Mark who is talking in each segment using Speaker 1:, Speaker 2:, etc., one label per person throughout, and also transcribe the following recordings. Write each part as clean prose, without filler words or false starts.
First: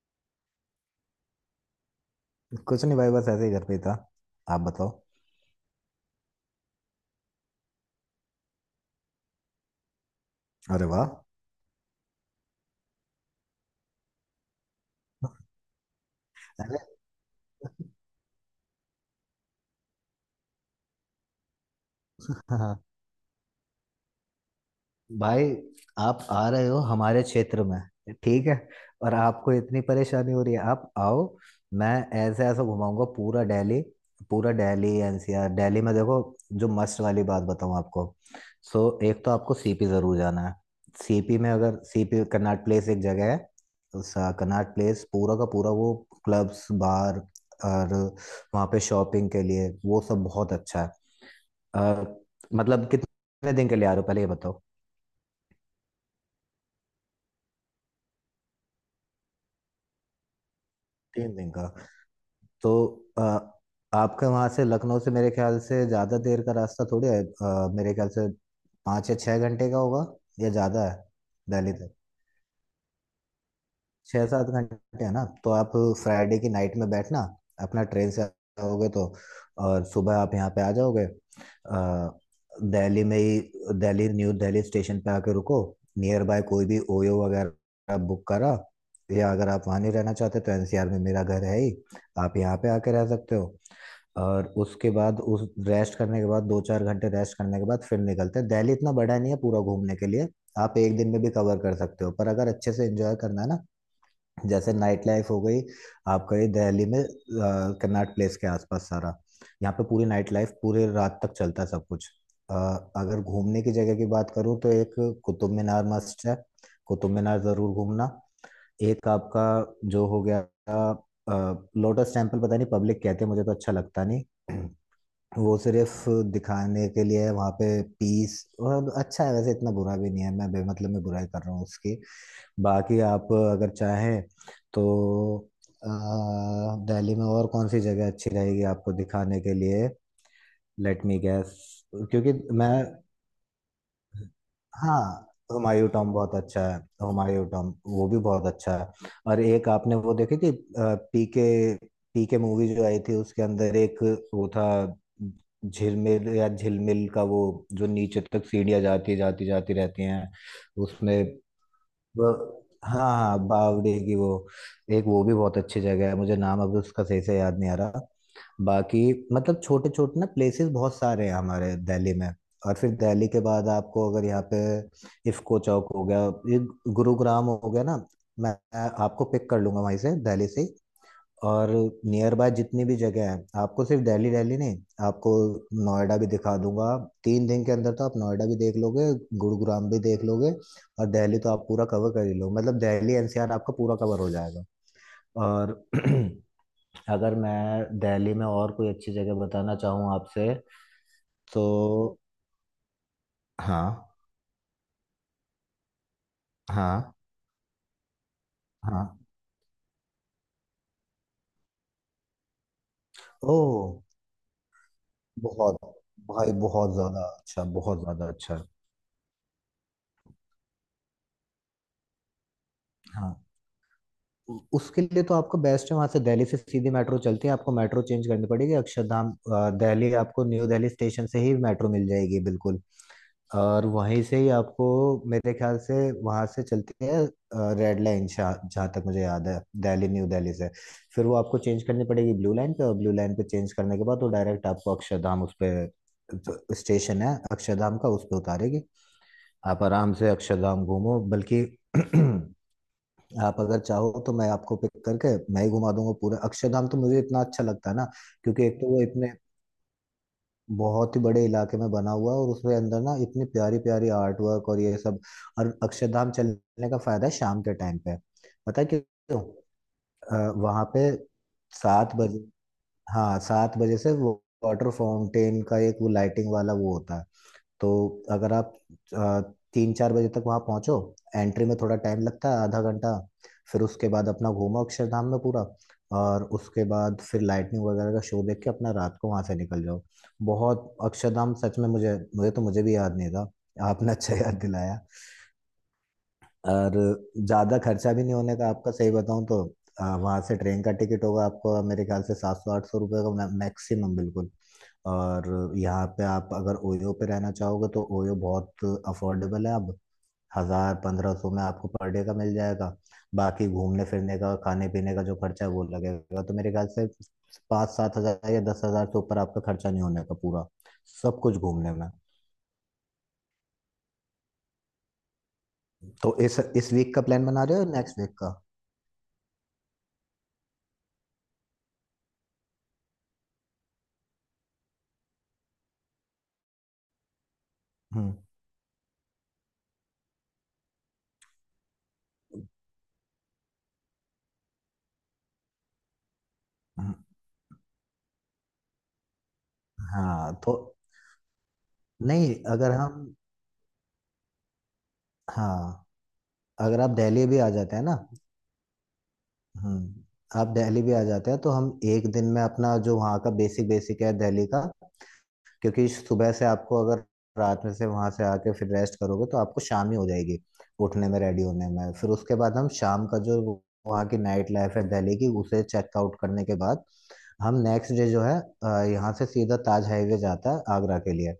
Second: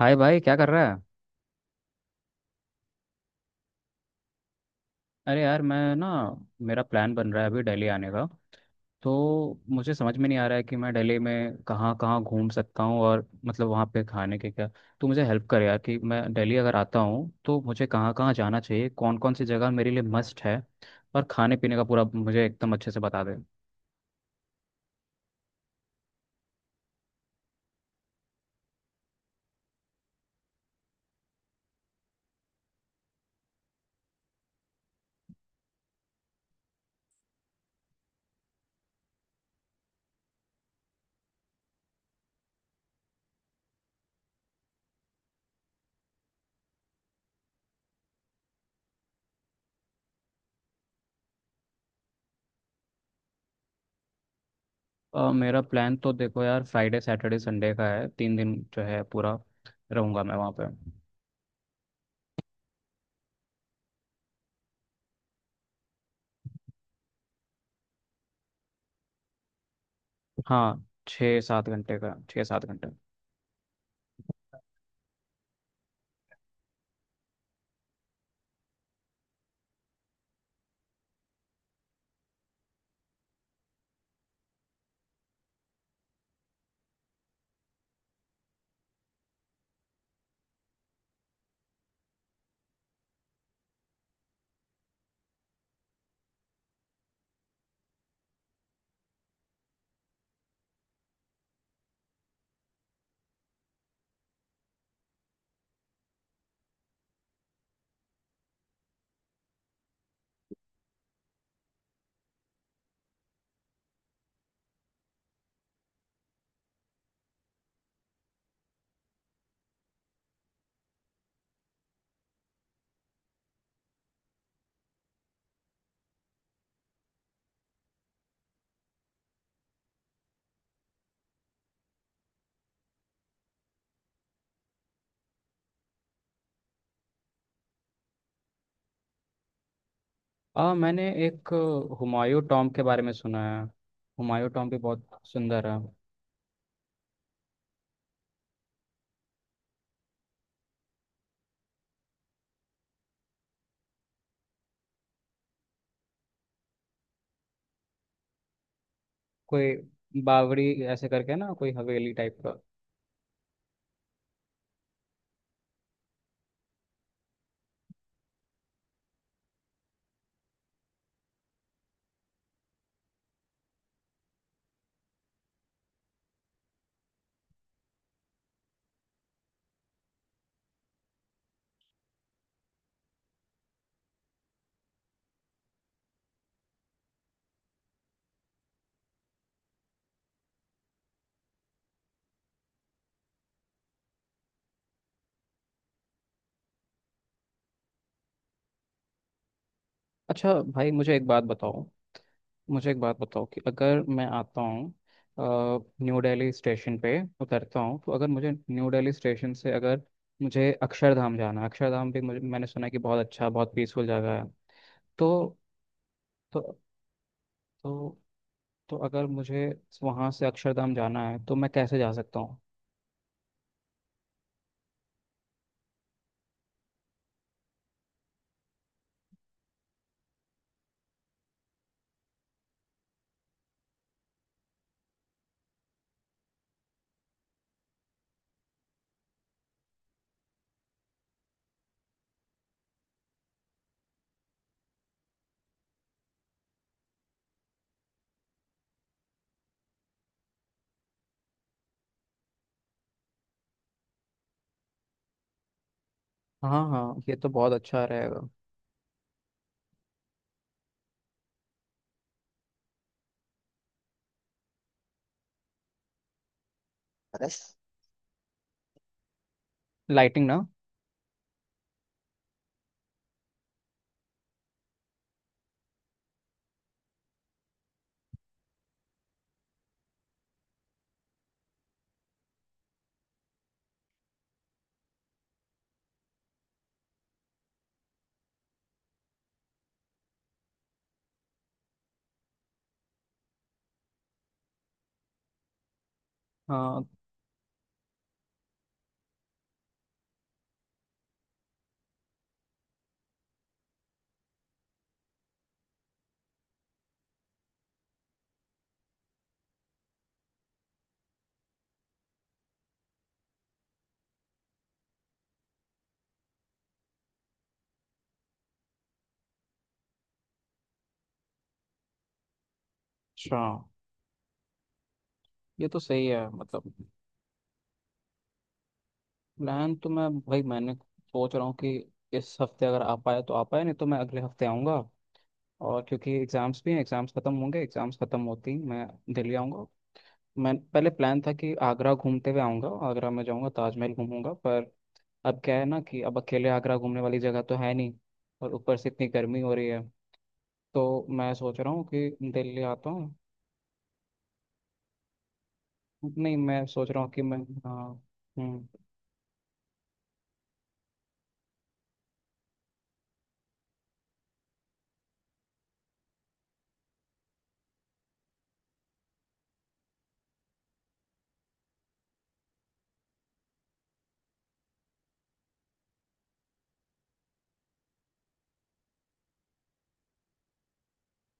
Speaker 1: हाय भाई, क्या कर रहा है?
Speaker 2: कुछ नहीं भाई, बस ऐसे ही घर पे ही था। आप बताओ।
Speaker 1: अरे यार, मैं ना, मेरा प्लान बन रहा है अभी दिल्ली आने का। तो मुझे समझ में नहीं आ रहा है कि
Speaker 2: अरे
Speaker 1: मैं
Speaker 2: वाह।
Speaker 1: दिल्ली में कहाँ कहाँ घूम सकता हूँ, और मतलब वहाँ पे खाने के क्या। तो मुझे हेल्प कर यार कि मैं दिल्ली अगर
Speaker 2: अरे
Speaker 1: आता हूँ तो मुझे कहाँ कहाँ जाना चाहिए, कौन कौन सी जगह मेरे लिए मस्ट है। और खाने पीने का पूरा मुझे एकदम
Speaker 2: हाँ,
Speaker 1: अच्छे से बता दे।
Speaker 2: भाई, आप आ रहे हो हमारे क्षेत्र में। ठीक है। और आपको इतनी परेशानी हो रही है, आप आओ। मैं ऐसे ऐसे घुमाऊंगा पूरा दिल्ली। पूरा दिल्ली एनसीआर, दिल्ली में देखो जो मस्त वाली बात बताऊं आपको। सो एक तो आपको सीपी जरूर जाना है। सीपी में अगर सीपी, कनॉट प्लेस, एक जगह है। उस कनॉट प्लेस पूरा का पूरा वो क्लब्स बार, और वहाँ पे शॉपिंग के लिए वो सब बहुत अच्छा है। अ, मतलब कितने दिन के लिए आ रहे हो, पहले ये बताओ।
Speaker 1: मेरा प्लान तो देखो यार, फ्राइडे सैटरडे संडे का है। तीन दिन जो है पूरा रहूँगा मैं वहाँ पे।
Speaker 2: तीन दिन का। तो आ, आपके वहां से, लखनऊ से, मेरे ख्याल से ज्यादा देर का रास्ता थोड़ी है, मेरे ख्याल से पाँच या छः घंटे का होगा, या
Speaker 1: हाँ,
Speaker 2: ज्यादा है।
Speaker 1: छः सात
Speaker 2: दिल्ली तक
Speaker 1: घंटे का, छः सात घंटे।
Speaker 2: छः सात घंटे है ना, तो आप फ्राइडे की नाइट में बैठना अपना, ट्रेन से आओगे तो और सुबह आप यहाँ पे आ जाओगे। दिल्ली में ही, दिल्ली न्यू दिल्ली स्टेशन पे आके रुको। नियर बाय कोई भी ओयो वगैरह बुक करा, या अगर आप वहाँ नहीं रहना चाहते तो एनसीआर में मेरा घर है ही, आप यहाँ पे आके रह सकते हो। और उसके बाद उस रेस्ट करने के बाद, दो चार घंटे रेस्ट करने के बाद फिर निकलते हैं। दिल्ली इतना बड़ा नहीं है पूरा घूमने के लिए। आप एक दिन में भी कवर कर सकते हो, पर अगर अच्छे से एंजॉय करना है ना। जैसे नाइट लाइफ हो गई आपका, ये दिल्ली में कन्नाट प्लेस के आसपास सारा, यहाँ पे पूरी नाइट लाइफ पूरे रात तक चलता है सब कुछ। अ, अगर घूमने की जगह की बात करूँ तो एक कुतुब मीनार मस्ट है। कुतुब मीनार जरूर घूमना। एक आपका जो हो गया, लोटस टेम्पल, पता नहीं पब्लिक कहते हैं, मुझे तो अच्छा लगता नहीं। वो सिर्फ दिखाने के लिए है, वहाँ पे पीस। और अच्छा है वैसे, इतना बुरा भी नहीं है, मैं बेमतलब में बुराई कर रहा हूँ उसकी। बाकी आप अगर चाहें तो अ, दिल्ली में और कौन सी जगह अच्छी रहेगी आपको दिखाने के लिए।
Speaker 1: मैंने
Speaker 2: लेट मी
Speaker 1: एक
Speaker 2: गैस, क्योंकि
Speaker 1: हुमायूं टॉम
Speaker 2: मैं।
Speaker 1: के बारे में सुना है। हुमायूं टॉम भी बहुत
Speaker 2: हाँ, तो
Speaker 1: सुंदर है।
Speaker 2: हुमायूं टॉम बहुत अच्छा है, तो हुमायूं टॉम वो भी बहुत अच्छा है। और एक आपने वो देखी थी, पीके, पीके मूवी जो आई थी, उसके अंदर एक वो था, झिलमिल या झिलमिल का, वो जो नीचे तक सीढ़ियाँ जाती जाती जाती
Speaker 1: कोई
Speaker 2: रहती हैं
Speaker 1: बावड़ी, ऐसे
Speaker 2: उसमें।
Speaker 1: करके ना, कोई हवेली टाइप का।
Speaker 2: हाँ हाँ, बावड़ी की वो, एक वो भी बहुत अच्छी जगह है, मुझे नाम अभी उसका सही से याद नहीं आ रहा। बाकी मतलब छोटे छोटे ना प्लेसेस बहुत सारे हैं हमारे दिल्ली में। और फिर दिल्ली के बाद आपको, अगर यहाँ पे इफको चौक हो गया, ये गुरुग्राम हो गया ना, मैं आपको पिक कर लूंगा वहीं से, दिल्ली से। और नियर बाय जितनी भी जगह है, आपको सिर्फ दिल्ली दिल्ली नहीं, आपको नोएडा भी दिखा दूंगा। तीन दिन के अंदर तो आप नोएडा भी देख लोगे, गुरुग्राम भी देख लोगे, और दिल्ली तो आप पूरा कवर कर ही लो। मतलब दिल्ली एनसीआर आपका पूरा कवर हो जाएगा। और अगर मैं दिल्ली में और कोई अच्छी जगह बताना चाहूँ
Speaker 1: अच्छा
Speaker 2: आपसे
Speaker 1: भाई, मुझे एक बात बताओ।
Speaker 2: तो।
Speaker 1: मुझे एक बात बताओ कि अगर
Speaker 2: हाँ
Speaker 1: मैं आता हूँ, न्यू दिल्ली स्टेशन
Speaker 2: हाँ
Speaker 1: पे उतरता हूँ, तो अगर मुझे न्यू दिल्ली
Speaker 2: हाँ।
Speaker 1: स्टेशन से अगर मुझे अक्षरधाम जाना है। अक्षरधाम भी मुझे, मैंने सुना है कि बहुत अच्छा,
Speaker 2: ओ,
Speaker 1: बहुत पीसफुल जगह है। तो
Speaker 2: बहुत, भाई,
Speaker 1: तो
Speaker 2: बहुत ज्यादा अच्छा, बहुत
Speaker 1: तो
Speaker 2: ज्यादा अच्छा।
Speaker 1: तो अगर मुझे वहाँ से अक्षरधाम जाना है तो मैं कैसे जा सकता हूँ?
Speaker 2: हाँ, उसके लिए तो आपका बेस्ट है, वहां से दिल्ली से सीधी मेट्रो चलती है, आपको मेट्रो चेंज करनी पड़ेगी, अक्षरधाम दिल्ली, आपको न्यू दिल्ली स्टेशन से ही मेट्रो मिल जाएगी बिल्कुल। और वहीं से ही आपको, मेरे ख्याल से वहां से चलती है रेड लाइन, जहाँ तक मुझे याद है, दिल्ली न्यू दिल्ली से। फिर वो आपको चेंज करनी पड़ेगी ब्लू लाइन पे, और ब्लू लाइन पे चेंज करने के बाद वो डायरेक्ट आपको अक्षरधाम, उस पे, जो स्टेशन है अक्षरधाम का, उस पे उतारेगी। आप आराम से अक्षरधाम घूमो, बल्कि आप अगर चाहो तो मैं आपको पिक करके मैं ही घुमा दूंगा पूरा
Speaker 1: हाँ
Speaker 2: अक्षरधाम, तो मुझे
Speaker 1: हाँ, ये
Speaker 2: इतना
Speaker 1: तो
Speaker 2: अच्छा
Speaker 1: बहुत
Speaker 2: लगता है
Speaker 1: अच्छा
Speaker 2: ना।
Speaker 1: रहेगा।
Speaker 2: क्योंकि एक तो वो इतने बहुत ही बड़े इलाके में बना हुआ है, और उसके अंदर ना इतनी प्यारी प्यारी आर्ट वर्क और ये सब। और अक्षरधाम चलने का फायदा है
Speaker 1: बस
Speaker 2: शाम के टाइम पे, पता है क्यों।
Speaker 1: लाइटिंग
Speaker 2: अ,
Speaker 1: ना।
Speaker 2: वहाँ पे 7 बजे, हाँ 7 बजे से वो वाटर फाउंटेन का एक वो लाइटिंग वाला वो होता है। तो अगर आप आ, तीन चार बजे तक वहाँ पहुँचो। एंट्री में थोड़ा टाइम लगता है, आधा घंटा। फिर उसके बाद अपना घूमो अक्षरधाम में पूरा, और उसके बाद फिर लाइटनिंग वगैरह का शो देख के अपना रात को वहाँ से निकल जाओ। बहुत अक्षरधाम सच में, मुझे मुझे तो मुझे भी याद नहीं था, आपने अच्छा याद दिलाया। और
Speaker 1: हाँ।
Speaker 2: ज़्यादा खर्चा भी नहीं होने का आपका, सही बताऊँ तो वहाँ से ट्रेन का टिकट होगा आपको, मेरे ख्याल से 700 800 रुपये का मैक्सिमम, बिल्कुल। और यहाँ पे आप अगर ओयो पे रहना चाहोगे तो ओयो बहुत अफोर्डेबल है अब। 1000 1500 में आपको पर डे का मिल जाएगा। बाकी घूमने फिरने का, खाने पीने का जो खर्चा है वो लगेगा, तो मेरे ख्याल से पाँच सात हज़ार या 10 हज़ार से ऊपर आपका खर्चा नहीं होने का पूरा, सब कुछ घूमने में।
Speaker 1: अच्छा, ये तो सही
Speaker 2: तो
Speaker 1: है
Speaker 2: इस
Speaker 1: मतलब।
Speaker 2: इस वीक का प्लान बना रहे हो, नेक्स्ट वीक का?
Speaker 1: प्लान तो मैं भाई, मैंने सोच रहा हूँ कि इस हफ्ते अगर आ पाए तो आ पाए, नहीं तो मैं अगले हफ्ते आऊँगा। और क्योंकि एग्ज़ाम्स भी हैं, एग्ज़ाम्स ख़त्म होंगे, एग्ज़ाम्स ख़त्म होती ही मैं दिल्ली आऊँगा। मैं, पहले प्लान था कि आगरा घूमते हुए आऊँगा, आगरा में जाऊँगा, ताजमहल घूमूंगा। पर अब क्या है ना, कि अब अकेले आगरा
Speaker 2: हम्म।
Speaker 1: घूमने वाली जगह तो है नहीं। और ऊपर से इतनी गर्मी हो रही है।
Speaker 2: हाँ तो।
Speaker 1: तो मैं सोच रहा हूँ कि
Speaker 2: नहीं
Speaker 1: दिल्ली
Speaker 2: अगर
Speaker 1: आता
Speaker 2: हम,
Speaker 1: हूँ।
Speaker 2: हाँ,
Speaker 1: नहीं, मैं
Speaker 2: अगर आप
Speaker 1: सोच रहा हूँ कि
Speaker 2: दिल्ली भी
Speaker 1: मैं।
Speaker 2: आ जाते
Speaker 1: हाँ।
Speaker 2: हैं ना।
Speaker 1: हम्म।
Speaker 2: आप दिल्ली भी आ जाते हैं तो हम एक दिन में अपना जो वहाँ का बेसिक बेसिक है दिल्ली का, क्योंकि सुबह से आपको अगर रात में से वहाँ से आके फिर रेस्ट करोगे तो आपको शाम ही हो जाएगी उठने में, रेडी होने में। फिर उसके बाद हम शाम का जो वहाँ की नाइट लाइफ है दिल्ली की, उसे चेकआउट करने के बाद, हम नेक्स्ट डे जो है यहाँ से सीधा ताज हाईवे जाता है आगरा के लिए,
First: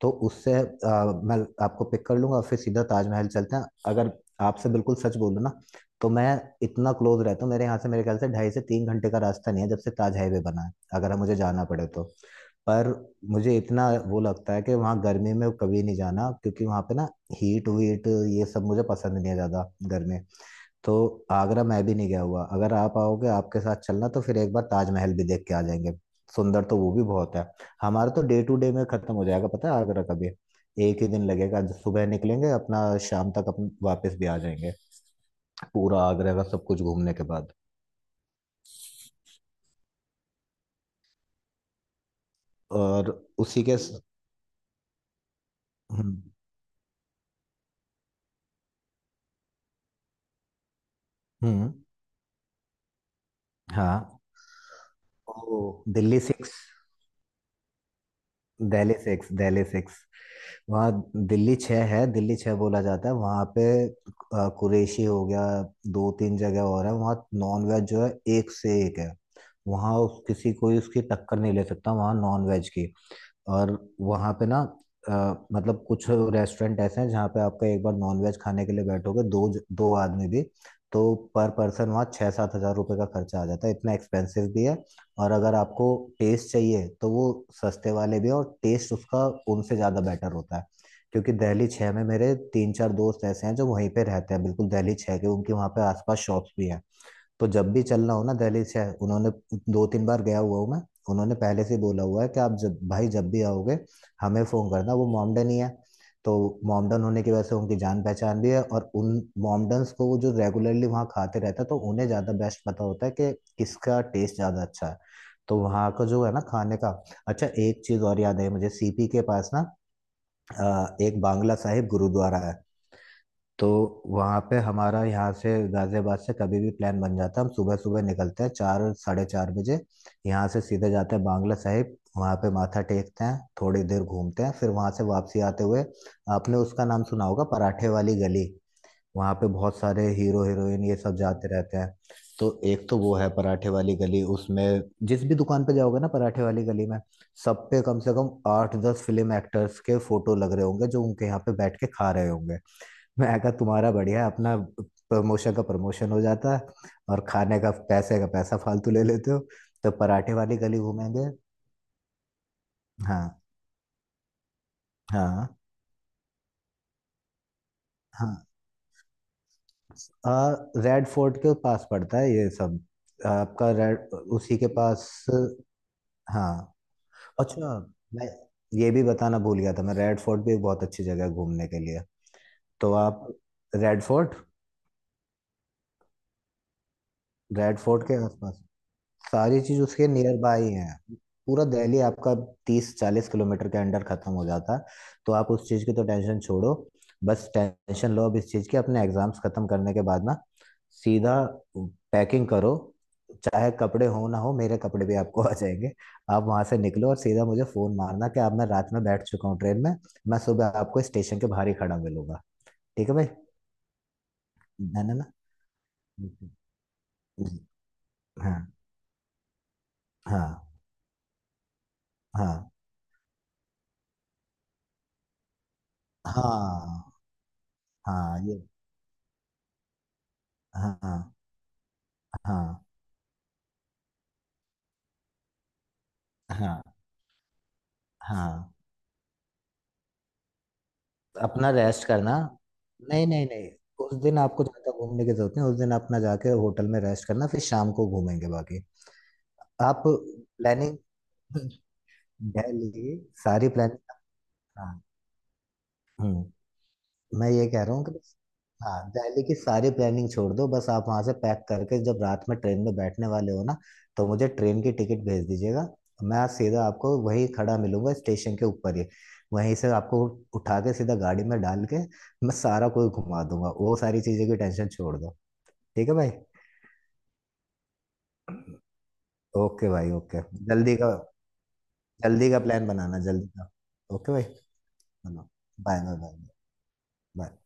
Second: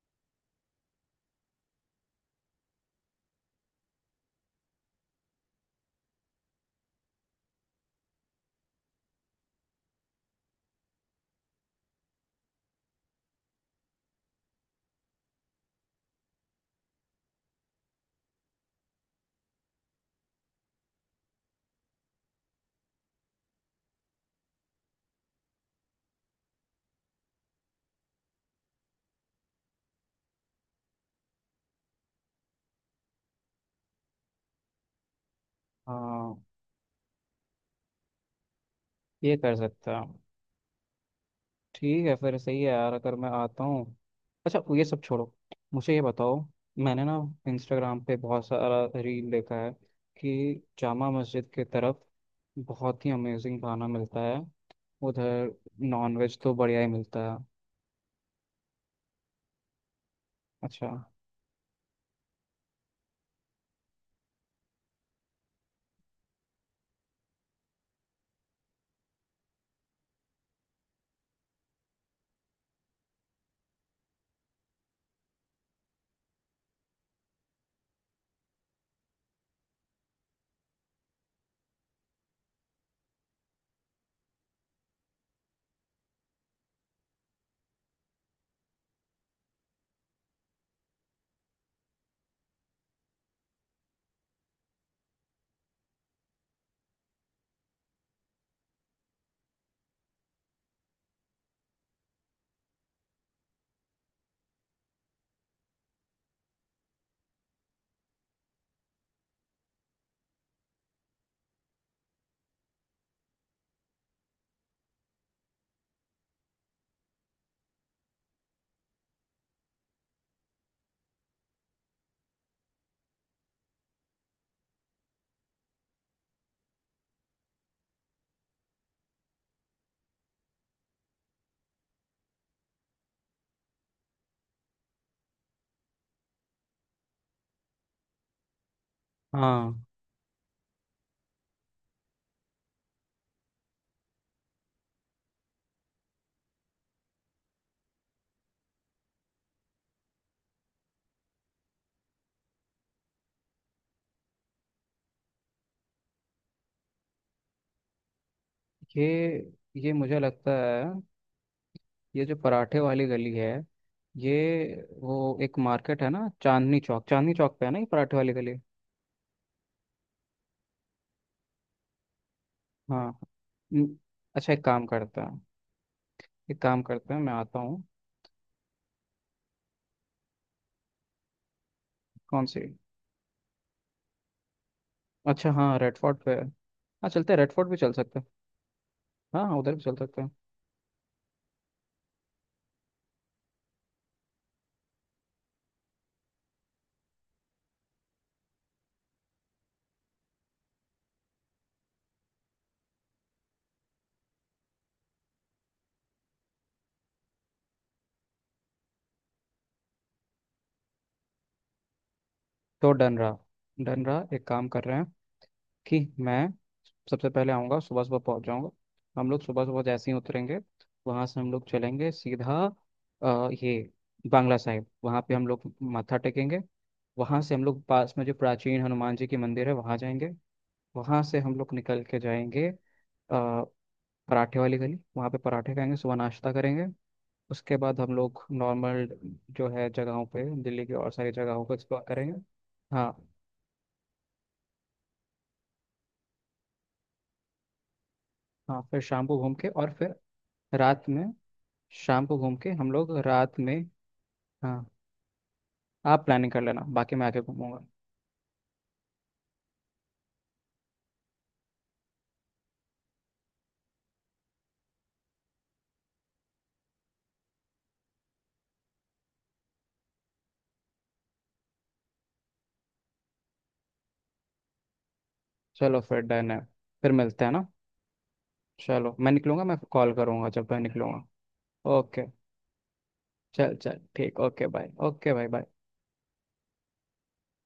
Speaker 2: तो उससे मैं आपको पिक कर लूंगा और फिर सीधा ताजमहल चलते हैं। अगर आपसे बिल्कुल सच बोलूं ना तो मैं इतना क्लोज रहता हूँ, मेरे यहाँ से मेरे ख्याल से 2.5 से 3 घंटे का रास्ता नहीं है, जब से ताज हाईवे बना है, अगर हम, मुझे जाना पड़े तो। पर मुझे इतना वो लगता है कि वहाँ गर्मी में कभी नहीं जाना, क्योंकि वहाँ पे ना हीट वीट ये सब मुझे पसंद नहीं है, ज़्यादा गर्मी। तो आगरा मैं भी नहीं गया हुआ, अगर आप आओगे, आपके साथ चलना, तो फिर एक बार ताजमहल भी देख के आ जाएंगे। सुंदर तो वो भी बहुत है। हमारा तो डे टू डे में खत्म हो जाएगा पता है, आगरा का भी एक ही दिन लगेगा, जो सुबह निकलेंगे अपना, शाम तक अपन वापस भी आ जाएंगे, पूरा
Speaker 1: हाँ,
Speaker 2: आगरा का सब कुछ घूमने के बाद।
Speaker 1: ये कर सकता हूँ। ठीक है, फिर सही है यार,
Speaker 2: और
Speaker 1: अगर मैं
Speaker 2: उसी
Speaker 1: आता
Speaker 2: के।
Speaker 1: हूँ। अच्छा, ये सब छोड़ो। मुझे ये
Speaker 2: हम्म।
Speaker 1: बताओ, मैंने ना इंस्टाग्राम पे बहुत सारा रील देखा है कि जामा मस्जिद की
Speaker 2: हम्म।
Speaker 1: तरफ बहुत ही अमेजिंग खाना मिलता
Speaker 2: हाँ।
Speaker 1: है उधर।
Speaker 2: ओ, दिल्ली
Speaker 1: नॉनवेज तो
Speaker 2: सिक्स,
Speaker 1: बढ़िया ही मिलता है।
Speaker 2: Delhi six, Delhi six. वहाँ
Speaker 1: अच्छा।
Speaker 2: दिल्ली छः है, दिल्ली छः बोला जाता है वहाँ पे। कुरैशी हो गया, दो तीन जगह और है वहाँ। नॉन वेज जो है, एक से एक है, वहाँ किसी, कोई उसकी टक्कर नहीं ले सकता वहाँ नॉन वेज की। और वहाँ पे ना अ, मतलब कुछ रेस्टोरेंट ऐसे हैं जहाँ पे आपका एक बार नॉनवेज खाने के लिए बैठोगे, दो दो आदमी भी, तो पर पर्सन वहाँ 6-7 हजार रुपये का खर्चा आ जाता है, इतना एक्सपेंसिव भी है। और अगर आपको टेस्ट चाहिए तो वो सस्ते वाले भी हैं, और टेस्ट उसका उनसे ज़्यादा बेटर होता है। क्योंकि दिल्ली छः में मेरे तीन चार दोस्त ऐसे हैं जो वहीं पे रहते हैं बिल्कुल दिल्ली छः के, उनके वहाँ पे आसपास शॉप्स भी हैं। तो जब भी चलना हो ना दिल्ली से, उन्होंने, दो तीन बार गया हुआ हूँ मैं, उन्होंने पहले से बोला हुआ है कि आप जब भाई, जब भी आओगे हमें फ़ोन करना, वो मॉमडन ही है। तो मॉमडन होने की वजह से उनकी जान पहचान भी है, और उन मॉमडन्स को, वो जो रेगुलरली वहाँ खाते रहता है, तो उन्हें ज़्यादा बेस्ट पता होता है कि किसका टेस्ट ज़्यादा अच्छा है। तो वहाँ का जो है ना खाने का। अच्छा, एक चीज़ और याद आई मुझे, सीपी के पास ना एक बांग्ला साहिब गुरुद्वारा है। तो वहाँ पे हमारा, यहाँ से गाजियाबाद से कभी भी प्लान बन जाता है, हम सुबह सुबह निकलते हैं 4, 4:30 बजे, यहाँ से सीधे जाते हैं बांग्ला साहिब, वहाँ पे माथा टेकते हैं थोड़ी देर, घूमते हैं, फिर वहाँ से वापसी आते हुए, आपने उसका नाम सुना होगा, पराठे वाली गली, वहाँ पे बहुत
Speaker 1: हाँ,
Speaker 2: सारे हीरो हीरोइन ये सब जाते रहते हैं। तो एक तो वो है पराठे वाली गली, उसमें जिस भी दुकान पे जाओगे ना, पराठे वाली गली में, सब पे कम से कम आठ दस फिल्म एक्टर्स के फोटो लग रहे होंगे, जो उनके यहाँ पे बैठ के खा रहे होंगे। मैं कहा, तुम्हारा बढ़िया, अपना प्रमोशन का प्रमोशन हो जाता है, और खाने का, पैसे का पैसा फालतू ले लेते हो।
Speaker 1: ये
Speaker 2: तो
Speaker 1: ये मुझे
Speaker 2: पराठे
Speaker 1: लगता
Speaker 2: वाली गली
Speaker 1: है।
Speaker 2: घूमेंगे।
Speaker 1: ये जो पराठे वाली गली
Speaker 2: हाँ
Speaker 1: है, ये, वो
Speaker 2: हाँ
Speaker 1: एक मार्केट है ना, चांदनी चौक, चांदनी चौक पे है ना ये पराठे वाली
Speaker 2: हाँ।
Speaker 1: गली?
Speaker 2: आ, रेड फोर्ट के पास पड़ता है ये सब,
Speaker 1: हाँ।
Speaker 2: आपका
Speaker 1: हम्म।
Speaker 2: रेड,
Speaker 1: अच्छा,
Speaker 2: उसी
Speaker 1: एक
Speaker 2: के
Speaker 1: काम
Speaker 2: पास।
Speaker 1: करते हैं। एक
Speaker 2: हाँ।
Speaker 1: काम करते हैं, मैं आता
Speaker 2: अच्छा,
Speaker 1: हूँ।
Speaker 2: मैं ये भी बताना भूल गया था, मैं रेड फोर्ट भी एक बहुत अच्छी जगह है घूमने के लिए।
Speaker 1: कौन सी?
Speaker 2: तो आप रेड फोर्ट,
Speaker 1: अच्छा हाँ, रेड फोर्ट पे है। हाँ, चलते हैं, रेड फोर्ट भी
Speaker 2: रेड
Speaker 1: चल
Speaker 2: फोर्ट के
Speaker 1: सकते हैं।
Speaker 2: आसपास
Speaker 1: हाँ हाँ,
Speaker 2: सारी
Speaker 1: उधर भी
Speaker 2: चीज
Speaker 1: चल
Speaker 2: उसके
Speaker 1: सकते हैं।
Speaker 2: नियर बाय है। पूरा दिल्ली आपका 30-40 किलोमीटर के अंडर खत्म हो जाता। तो आप उस चीज की तो टेंशन छोड़ो, बस टेंशन लो अब इस चीज की, अपने एग्जाम्स खत्म करने के बाद ना सीधा पैकिंग करो। चाहे कपड़े हो ना हो, मेरे कपड़े भी आपको आ जाएंगे। आप वहां से निकलो और सीधा मुझे फोन मारना कि आप, मैं रात में बैठ चुका हूँ ट्रेन में, मैं सुबह आपको स्टेशन के बाहर ही खड़ा मिलूंगा।
Speaker 1: तो
Speaker 2: ठीक है
Speaker 1: डन
Speaker 2: भाई,
Speaker 1: रहा। डन रहा, एक काम कर रहे
Speaker 2: है
Speaker 1: हैं
Speaker 2: ना ना?
Speaker 1: कि मैं सबसे पहले
Speaker 2: जी,
Speaker 1: आऊँगा, सुबह सुबह पहुँच
Speaker 2: हाँ।
Speaker 1: जाऊँगा। हम लोग सुबह सुबह जैसे ही
Speaker 2: हाँ।
Speaker 1: उतरेंगे, वहाँ से हम लोग चलेंगे सीधा
Speaker 2: हाँ
Speaker 1: ये बांग्ला साहिब, वहाँ पे हम लोग माथा टेकेंगे।
Speaker 2: हाँ।
Speaker 1: वहाँ से हम लोग पास में जो
Speaker 2: हाँ, ये।
Speaker 1: प्राचीन हनुमान जी की मंदिर है वहाँ जाएंगे।
Speaker 2: हाँ
Speaker 1: वहाँ
Speaker 2: हाँ।
Speaker 1: से हम लोग निकल के जाएंगे अ,
Speaker 2: हाँ
Speaker 1: पराठे वाली गली, वहाँ पे पराठे खाएंगे, सुबह नाश्ता करेंगे।
Speaker 2: हाँ
Speaker 1: उसके बाद हम लोग
Speaker 2: हाँ।
Speaker 1: नॉर्मल जो है जगहों पे, दिल्ली की और सारी जगहों
Speaker 2: अपना
Speaker 1: को एक्सप्लोर
Speaker 2: रेस्ट करना।
Speaker 1: करेंगे। हाँ।
Speaker 2: नहीं नहीं नहीं, उस दिन आपको ज्यादा घूमने की जरूरत नहीं, उस दिन अपना जाके होटल में रेस्ट करना, फिर शाम को घूमेंगे
Speaker 1: हाँ,
Speaker 2: बाकी।
Speaker 1: फिर शाम को घूम के और
Speaker 2: आप
Speaker 1: फिर
Speaker 2: प्लानिंग,
Speaker 1: रात में। शाम को घूम के हम
Speaker 2: दिल्ली,
Speaker 1: लोग रात
Speaker 2: सारी
Speaker 1: में।
Speaker 2: प्लानिंग।
Speaker 1: हाँ, आप
Speaker 2: हाँ,
Speaker 1: प्लानिंग कर लेना, बाकी मैं आके
Speaker 2: मैं ये कह
Speaker 1: घूमूंगा।
Speaker 2: रहा हूँ कि बस, हाँ, दिल्ली की सारी प्लानिंग छोड़ दो, बस आप वहां से पैक करके जब रात में ट्रेन में बैठने वाले हो ना, तो मुझे ट्रेन की टिकट भेज दीजिएगा। मैं आज सीधा आपको वहीं खड़ा मिलूंगा स्टेशन के ऊपर ही, वहीं से आपको उठा के सीधा गाड़ी में डाल के मैं सारा कोई घुमा दूंगा, वो सारी चीजें की टेंशन छोड़ दो।
Speaker 1: चलो,
Speaker 2: ठीक है
Speaker 1: फिर
Speaker 2: भाई।
Speaker 1: डन है। फिर मिलते हैं ना। चलो, मैं निकलूंगा। मैं
Speaker 2: ओके भाई,
Speaker 1: कॉल
Speaker 2: ओके।
Speaker 1: करूंगा जब मैं
Speaker 2: जल्दी का,
Speaker 1: निकलूंगा। ओके।
Speaker 2: जल्दी का प्लान बनाना, जल्दी का।
Speaker 1: चल चल,
Speaker 2: ओके
Speaker 1: ठीक,
Speaker 2: भाई,
Speaker 1: ओके बाय, ओके बाय
Speaker 2: बनाओ।
Speaker 1: Bye.
Speaker 2: Bye bye bye bye.